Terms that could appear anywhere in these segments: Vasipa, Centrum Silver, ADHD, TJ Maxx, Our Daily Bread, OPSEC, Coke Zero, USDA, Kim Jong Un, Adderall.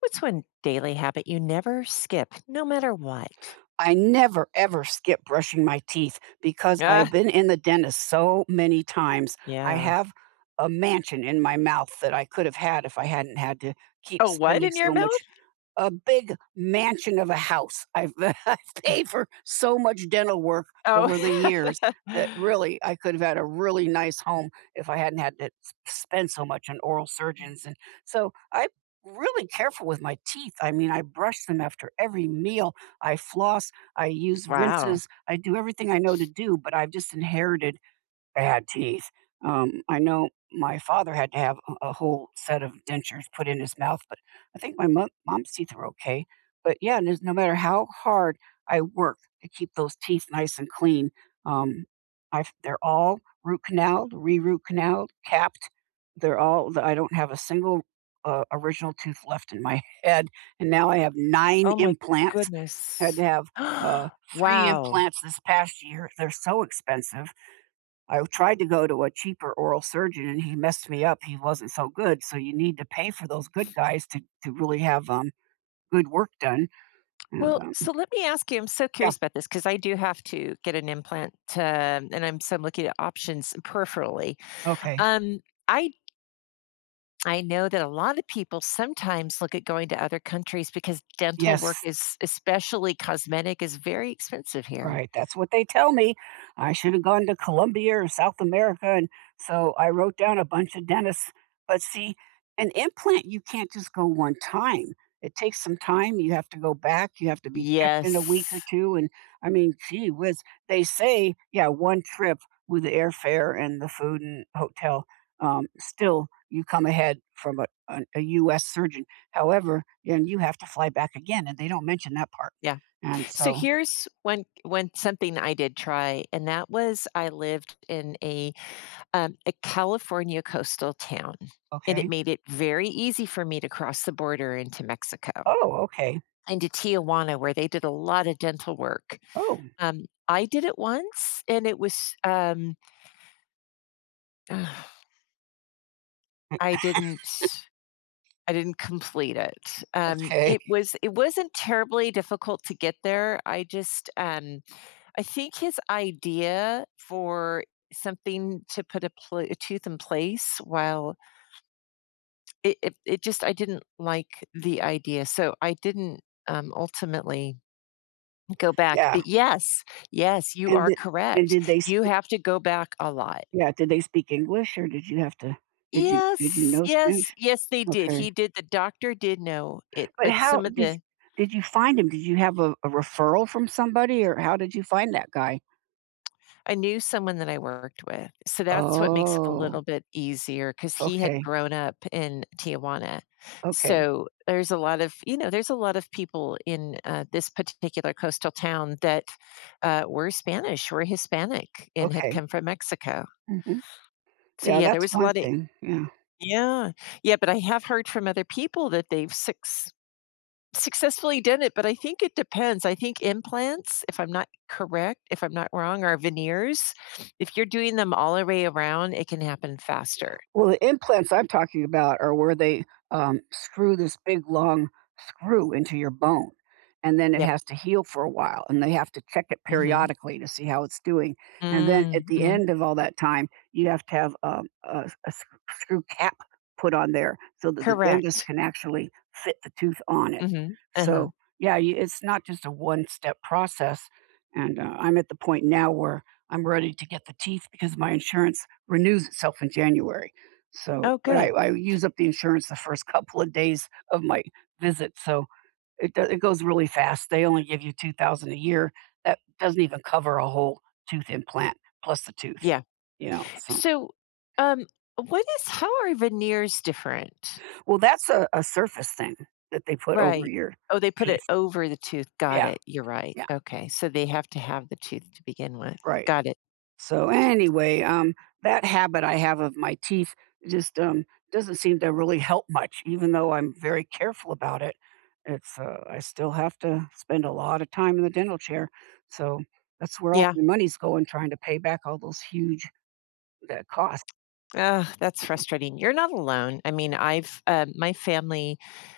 What's one daily habit you never skip, no matter what? I never, ever skip brushing my teeth because I Uh, have been in the dentist so many times. I Yeah. have a mansion in my mouth that I could have had if I hadn't had to keep Oh, what spending in your so much. mouth? A big mansion of a house. I've paid for so much dental work over the Oh, years that really I could have had a really nice home if I hadn't had to spend so much on oral surgeons. And so I'm really careful with my teeth. I mean, I brush them after every meal, I floss, I use wow. rinses, I do everything I know to do, but I've just inherited bad teeth. I know my father had to have a whole set of dentures put in his mouth, but I think my mom's teeth are okay. But yeah, no matter how hard I work to keep those teeth nice and clean, um, I they're all root canaled, re-root canaled, capped. They're all. I don't have a single original tooth left in my head, and now I have nine Oh my implants. Had to goodness. have uh, three Wow. implants this past year. They're so expensive. I tried to go to a cheaper oral surgeon and he messed me up. He wasn't so good. So you need to pay for those good guys to really have good work done. And Well, so let me ask you. I'm so yeah, curious about this because I do have to get an implant, and I'm looking at options peripherally. okay. Um, I I know that a lot of people sometimes look at going to other countries because dental Yes, work is, especially cosmetic, is very expensive here. right, that's what they tell me. I should have gone to Colombia or South America, and so I wrote down a bunch of dentists. But see, an implant, you can't just go one time. It takes some time. You have to go back. You have to be checked in a week or Yes. two. And I mean, gee whiz, they say, yeah, one trip with the airfare and the food and hotel, still you come ahead from U.S. surgeon. However, and you have to fly back again, and they don't mention that part. Yeah. And So so, here's when something I did try, and that was I lived in a California coastal town, and it okay. made it very easy for me to cross the border into Mexico, Oh, okay. into Tijuana, where they did a lot of dental work. Oh, I did it once, and it was I didn't. I didn't complete it. Okay. It was it wasn't terribly difficult to get there. I just I think his idea for something to put a, a tooth in place while it just I didn't like the idea, so I didn't ultimately go back. Yeah, But yes, yes, you and are did and did correct. they You speak have to go back a lot. yeah, did they speak English or did you have to did you Yes, know yes, Spanish? yes, they did. Okay. He did. The doctor did know it, But but how some of the did you find him? Did you have a referral from somebody or how did you find that guy? I knew someone that I worked with, so that's what makes it a Oh, little bit easier because he had okay. grown up in Tijuana. Okay. So, there's a lot of people in, this particular coastal town that, were Spanish, were Hispanic, and had Okay. come from Mexico. Mhm. So, Yeah, yeah, there that's was a one lot of thing. Yeah. yeah. Yeah, but I have heard from other people that they've successfully done it, but I think it depends. I think implants, if I'm not correct, if I'm not wrong, are veneers. If you're doing them all the way around, it can happen faster. Well, the implants I'm talking about are where they, screw this big, long screw into your bone, and then it Yep. has to heal for a while, and they have to check it Mhm. periodically to see how it's doing, and then at Mm, the mhm. end of all that time, you have to have, a screw cap put on there so that the dentist Correct. can actually fit the tooth on it. Mhm. Uh-huh. So, yeah, you it's not just a one-step process, and, I'm at the point now where I'm ready to get the teeth because my insurance renews itself in January. So, Oh, but good. I use up the insurance the first couple of days of my visit, so it goes really fast. They only give you 2,000 a year. That doesn't even cover a whole tooth implant plus the tooth, Yeah. you know, so So, um, what is how are veneers different? well, that's a surface thing that they put over Right. your Oh, they put teeth. it over the tooth. Got Yeah, it. You're right. yeah, Okay. So they have to have the tooth to begin with. right. Got it. So anyway, that habit I have of my teeth just doesn't seem to really help much, even though I'm very careful about it. It's I still have to spend a lot of time in the dental chair, so that's where all Yeah. my money's going, trying to pay back all those huge that costs. Ugh, that's frustrating. You're not alone. I mean, I've my family.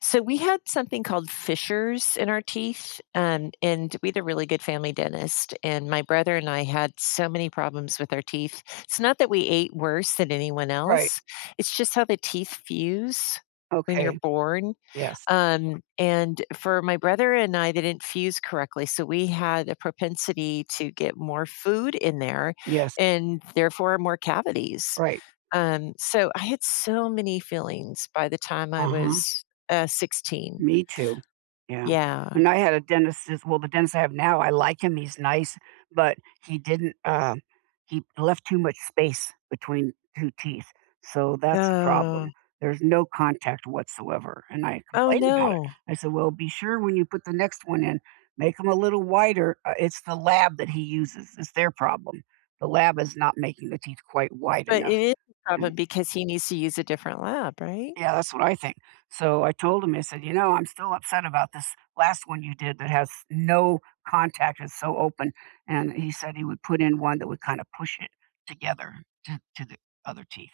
So we had something called fissures in our teeth, and we had a really good family dentist. And my brother and I had so many problems with our teeth. It's not that we ate worse than anyone Right? else. It's just how the teeth fuse when you're Okay. born. Yes. And for my brother and I, they didn't fuse correctly, so we had a propensity to get more food in there, Yes. and therefore more cavities Right. So I had so many feelings by the time I Uh huh. was, 16. Me too. Yeah. Yeah. And I had a dentist as well, the dentist I have now, I like him, he's nice, but he didn't, he left too much space between two teeth, so that's the Oh. problem. There's no contact whatsoever, and I Oh, complained about it. no. I said, "Well, be sure when you put the next one in, make them a little wider." It's the lab that he uses, it's their problem. The lab is not making the teeth quite wide But enough, it is a problem because he needs to use a different lab, right? yeah, that's what I think. So I told him, I said, you know, I'm still upset about this last one you did that has no contact, it's so open. And he said he would put in one that would kind of push it together to the other teeth.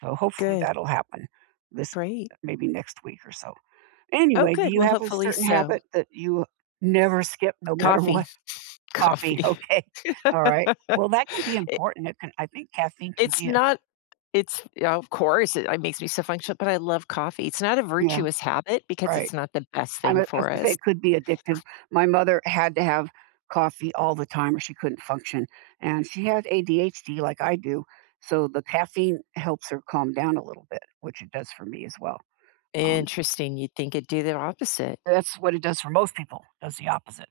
So hopefully Good. that'll happen this Great. maybe next week or so. Oh, Anyway, do good. you Well, have a hopefully certain so. habit that you never skip no matter Coffee. what? Coffee. Coffee. Okay. All right. Well, that can be It important. It can. I think caffeine can it's be a not it's yeah, of course, it makes me so functional, but I love coffee. It's not a yeah, virtuous habit because right. it's not the best thing I was for gonna say us. it could be addictive. My mother had to have coffee all the time or she couldn't function, and she has ADHD like I do, so the caffeine helps her calm down a little bit, which it does for me as well. Um, Interesting. You'd think it'd do the opposite. that's what it does for most people, does the opposite.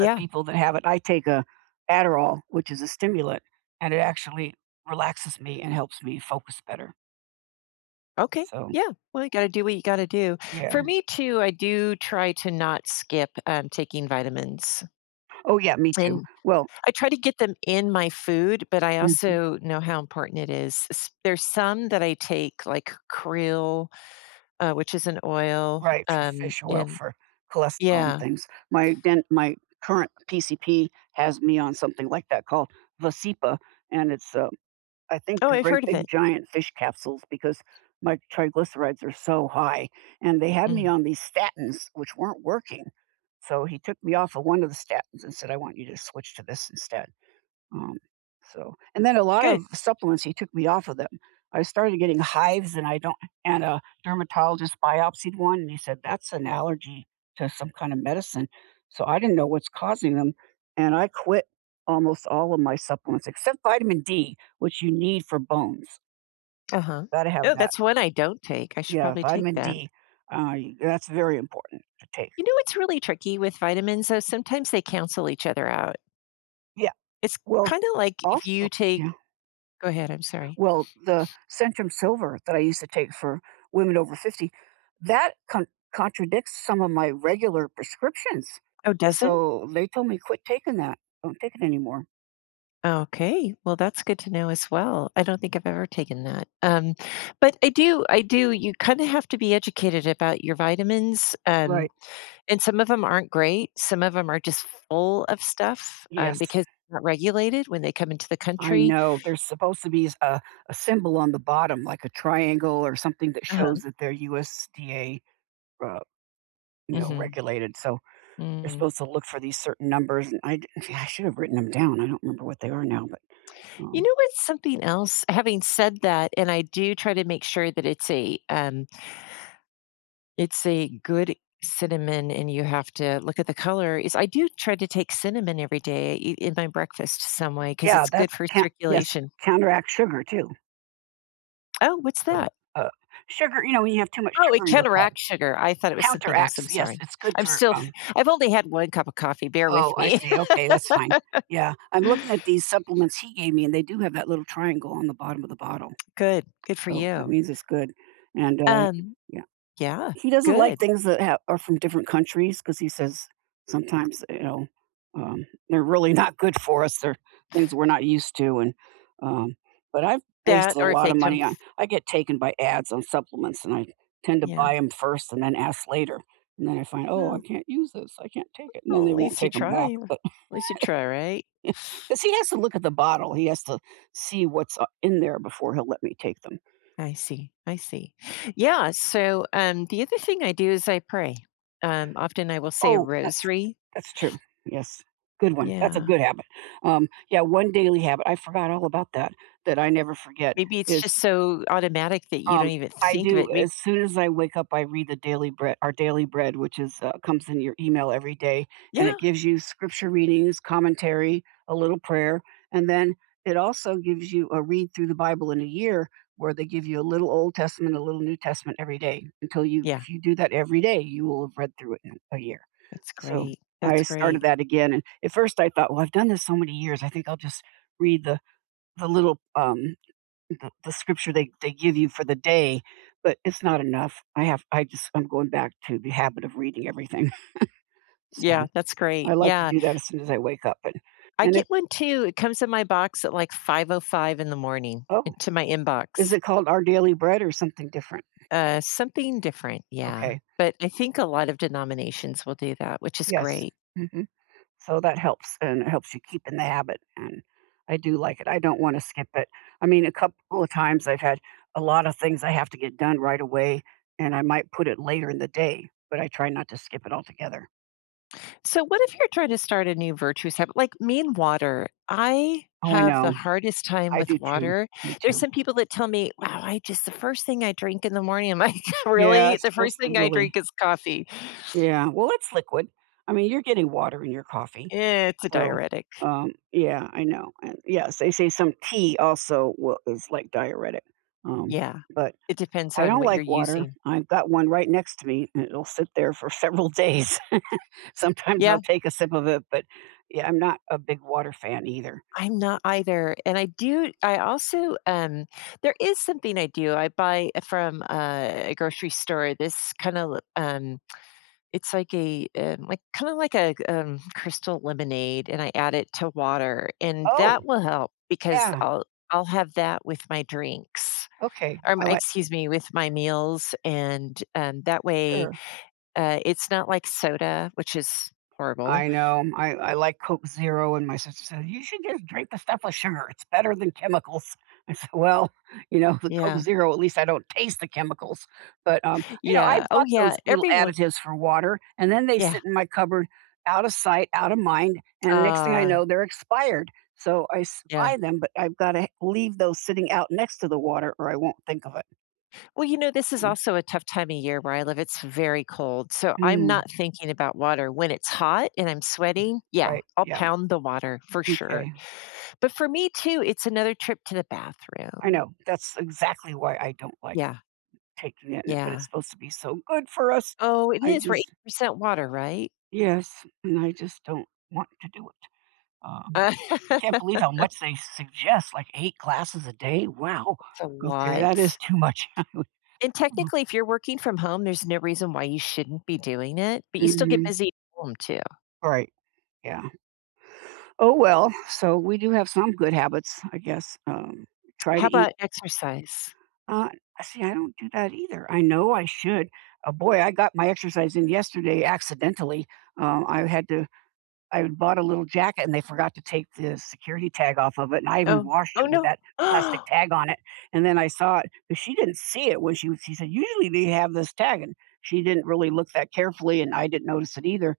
But people that have it I take a Adderall, which is a stimulant, and it actually relaxes me and helps me focus better. Okay. So, Yeah. Well, you got to do what you got to do. yeah. For me too, I do try to not skip taking vitamins, Oh, yeah, me too. and Well, I try to get them in my food. But I mm. also know how important it is. There's some that I take, like krill, which is an oil, Right, for fish oil, and for cholesterol and yeah. things. My current PCP has me on something like that called Vasipa, and it's, I think Oh, they're I've great heard of big it. giant fish capsules because my triglycerides are so high, and they had me Mm. on these statins, which weren't working. So he took me off of one of the statins and said, "I want you to switch to this instead." Um, so and then a lot Good. of supplements, he took me off of them. I started getting hives, and I don't and a dermatologist biopsied one, and he said, "That's an allergy to some kind of medicine." So I didn't know what's causing them, and I quit almost all of my supplements except vitamin D, which you need for bones. Uh huh. Gotta have Oh, that. that's one I don't take. I should Yeah, probably take vitamin that. D. That's very important to take. You know, it's really tricky with vitamins, though. Sometimes they cancel each other out. Yeah. It's Well, kind of like if you take yeah. go ahead, I'm sorry. Well, the Centrum Silver that I used to take for women over 50, that contradicts some of my regular prescriptions. Oh, does it? So they told me, "Quit taking that. Don't take it anymore." Okay, well, that's good to know as well. I don't think I've ever taken that. But I do you kinda have to be educated about your vitamins, Right. and some of them aren't great, some of them are just full of stuff, Yes. because they're not regulated when they come into the I country. know. There's supposed to be a symbol on the bottom, like a triangle or something that shows Uh-huh. that they're USDA, uh, you know, Mhm, regulated, so you're mm. supposed to look for these certain numbers, and I d I should have written them down. I don't remember what they are now, but, You um know what's something else? Having said that, and I do try to make sure that it's a, it's a good cinnamon, and you have to look at the color is I do try to take cinnamon every day I in my breakfast some way because yeah, it's that good for can yes, circulation. counteracts sugar too. Oh, what's So, that? uh, sugar you know, when you have too much Oh, it sugar in your blood, counteracts sugar. I thought it was something else, I'm counteracts, yes, sorry. it's good I'm for, still I've only had 1 cup of coffee, bear with oh, I me. see, okay, that's fine. Yeah, I'm looking at these supplements he gave me, and they do have that little triangle on the bottom of the bottle. Good, good for Oh, that you. means it's good, and, Um, yeah. yeah, He doesn't like good. things that ha are from different countries because he says sometimes, you know, they're really not good for us, they're things we're not used to, and, um but I've That wasted a or if lot they of come money on f I get taken by ads on supplements, and I tend to yeah, buy them first and then ask later, and then I find, "Oh, I well, can't use this, I can't take it," and then well, they at won't least you take them back, try. At but least you try, right? because he has to look at the bottle, he has to see what's, in there before he'll let me take them. I see. I see. Yeah. So the other thing I do is I pray. Often I will say a Oh, uh rosary. That's true. Yes. Good one. That's a Yeah. good habit. Yeah, one daily habit, I forgot all about that, that I never forget Maybe it's is just so automatic that you don't um, even I think of do. it. Maybe, As soon as I wake up, I read the Daily Bread, our Daily Bread, which is comes in your email every day, and it yeah. gives you scripture readings, commentary, a little prayer, and then it also gives you a read through the Bible in a year, where they give you a little Old Testament, a little New Testament every day. Until you, Yeah. if you do that every day, you will have read through it in a year. That's So great. I That's started great. that again, and at first I thought, well, I've done this so many years, I think I'll just read the little the scripture they give you for the day, but it's not enough. I just I'm going back to the habit of reading everything. So Yeah. That's I great. like to Yeah. do that as soon as I wake up. I And if get one too. It comes in my box at like 5:05 in the morning oh, into my is inbox. it called Our Daily Bread or something different? Something different. Yeah. Okay, But I think a lot of denominations will do that, which is yes. great. Hmm. So that helps and it helps you keep in the habit. And I do like it. I don't want to skip it. I mean, a couple of times I've had a lot of things I have to get done right away, and I might put it later in the day, but I try not to skip it altogether. So, what if you're trying to start a new virtuous habit? Like me and water, I Oh, I have the know. hardest time I do with too. water. Me There's too. some people that tell me, wow, the first thing I drink in the morning, I'm like, Yeah, really? it's The first mostly thing I really drink is coffee. yeah, well, it's liquid. I mean, you're getting water in your coffee, Eh, it's a so, diuretic. Yeah, I know, and yes, they say some tea also will is like diuretic, um, Yeah. but It depends I on don't what you're like water. using. I've got one right next to me, and it'll sit there for several days. Sometimes Yeah, I'll take a sip of it, but, yeah, I'm not a big water fan either. I'm not either. And I do, I also, there is something I do. I buy from a grocery store this kind of it's like a, like, kinda like a, crystal lemonade, and I add it to water, and Oh, that will help because yeah, I'll have that with my drinks, okay, I like excuse me, with my meals, and, that way, sure. It's not like soda, which is horrible. I know. I like Coke Zero, and my sister says, "You should just drink the stuff with sugar. It's better than chemicals." I said, "Well, the Coke Yeah. Zero, at least I don't taste the chemicals." But, I Yeah. Oh, bought yeah, those little everyone additives for water, and then they yeah. sit in my cupboard out of sight, out of mind. And next thing I know, Ah, they're expired. Yeah. Buy them, but I've got to leave those sitting out next to the water or I won't think of it. Well, you know, this is Mm, also a tough time of year where I live. It's very cold. So I'm mm, not thinking about water. When it's hot and I'm sweating, yeah, right. I'll Yeah. pound the water for sure. Okay. But for me too, it's another trip to the I bathroom. know. That's exactly why I don't like Yeah, taking it, but it's yeah. supposed to be so good for us. Oh, it I is. We're 80 just percent water, right? Yes, and I just don't want to do it. Um, I can't it's believe how much they suggest, like 8 glasses a day. Wow. a Okay, that is lot. too much. And technically, if you're working from home, there's no reason why you shouldn't be doing it, but you still get Mhm. busy at home too. Right. Yeah. Oh, well, so we do have some good habits, I guess. Try to How eat about exercise? uh, see, I don't do that either. I know I should. Boy, I got my exercise in yesterday accidentally. Um, I had to I had bought a little jacket and they forgot to take the security tag off of it, and I even Oh, washed oh it with no. that plastic tag on it, and then I saw it, but she didn't see it when she was she said, "Usually they have this tag," and she didn't really look that carefully, and I didn't notice it either.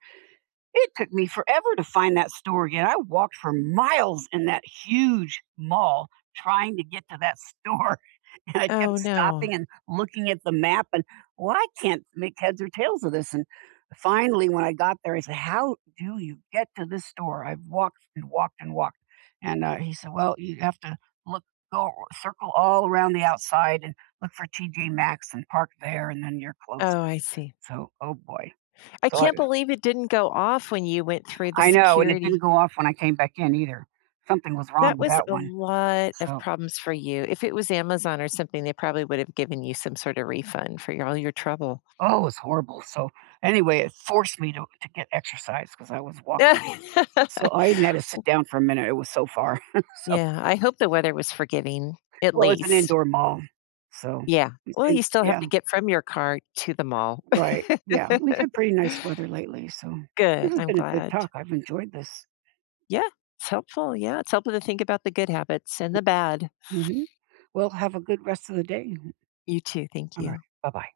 It took me forever to find that store again. I walked for miles in that huge mall trying to get to that store, and I kept Oh stopping no. and looking at the map and, "Well, I can't make heads or tails of this," and finally, when I got there, I said, "How do you get to this store? I've walked and walked and walked," and, he said, "Well, you have to look go circle all around the outside and look for TJ Maxx and park there, and then you're close." Oh, I see. So, oh boy. I So I can't believe it didn't go off when you went through the I know, and it didn't security. go off when I came back in either. Something was wrong That with was that a one. lot of So problems for you. If it was Amazon or something, they probably would have given you some sort of refund for your, all your trouble. oh, it was horrible. So, anyway, it forced me to get exercise because I was walking. Yeah, So I even had to sit down for a minute, it was so far. So I hope the weather was forgiving, at well, it's an least. indoor mall. So Yeah. it's Well, in you still have yeah, to get from your car to the mall. right, yeah. We've had pretty nice weather lately, so this Good. has I'm been a good glad. talk. I've enjoyed this. Yeah, it's helpful. Yeah, it's helpful to think about the good habits and the bad. Mhm. Well, have a good rest of the day. You too. Thank Alright, you. bye-bye.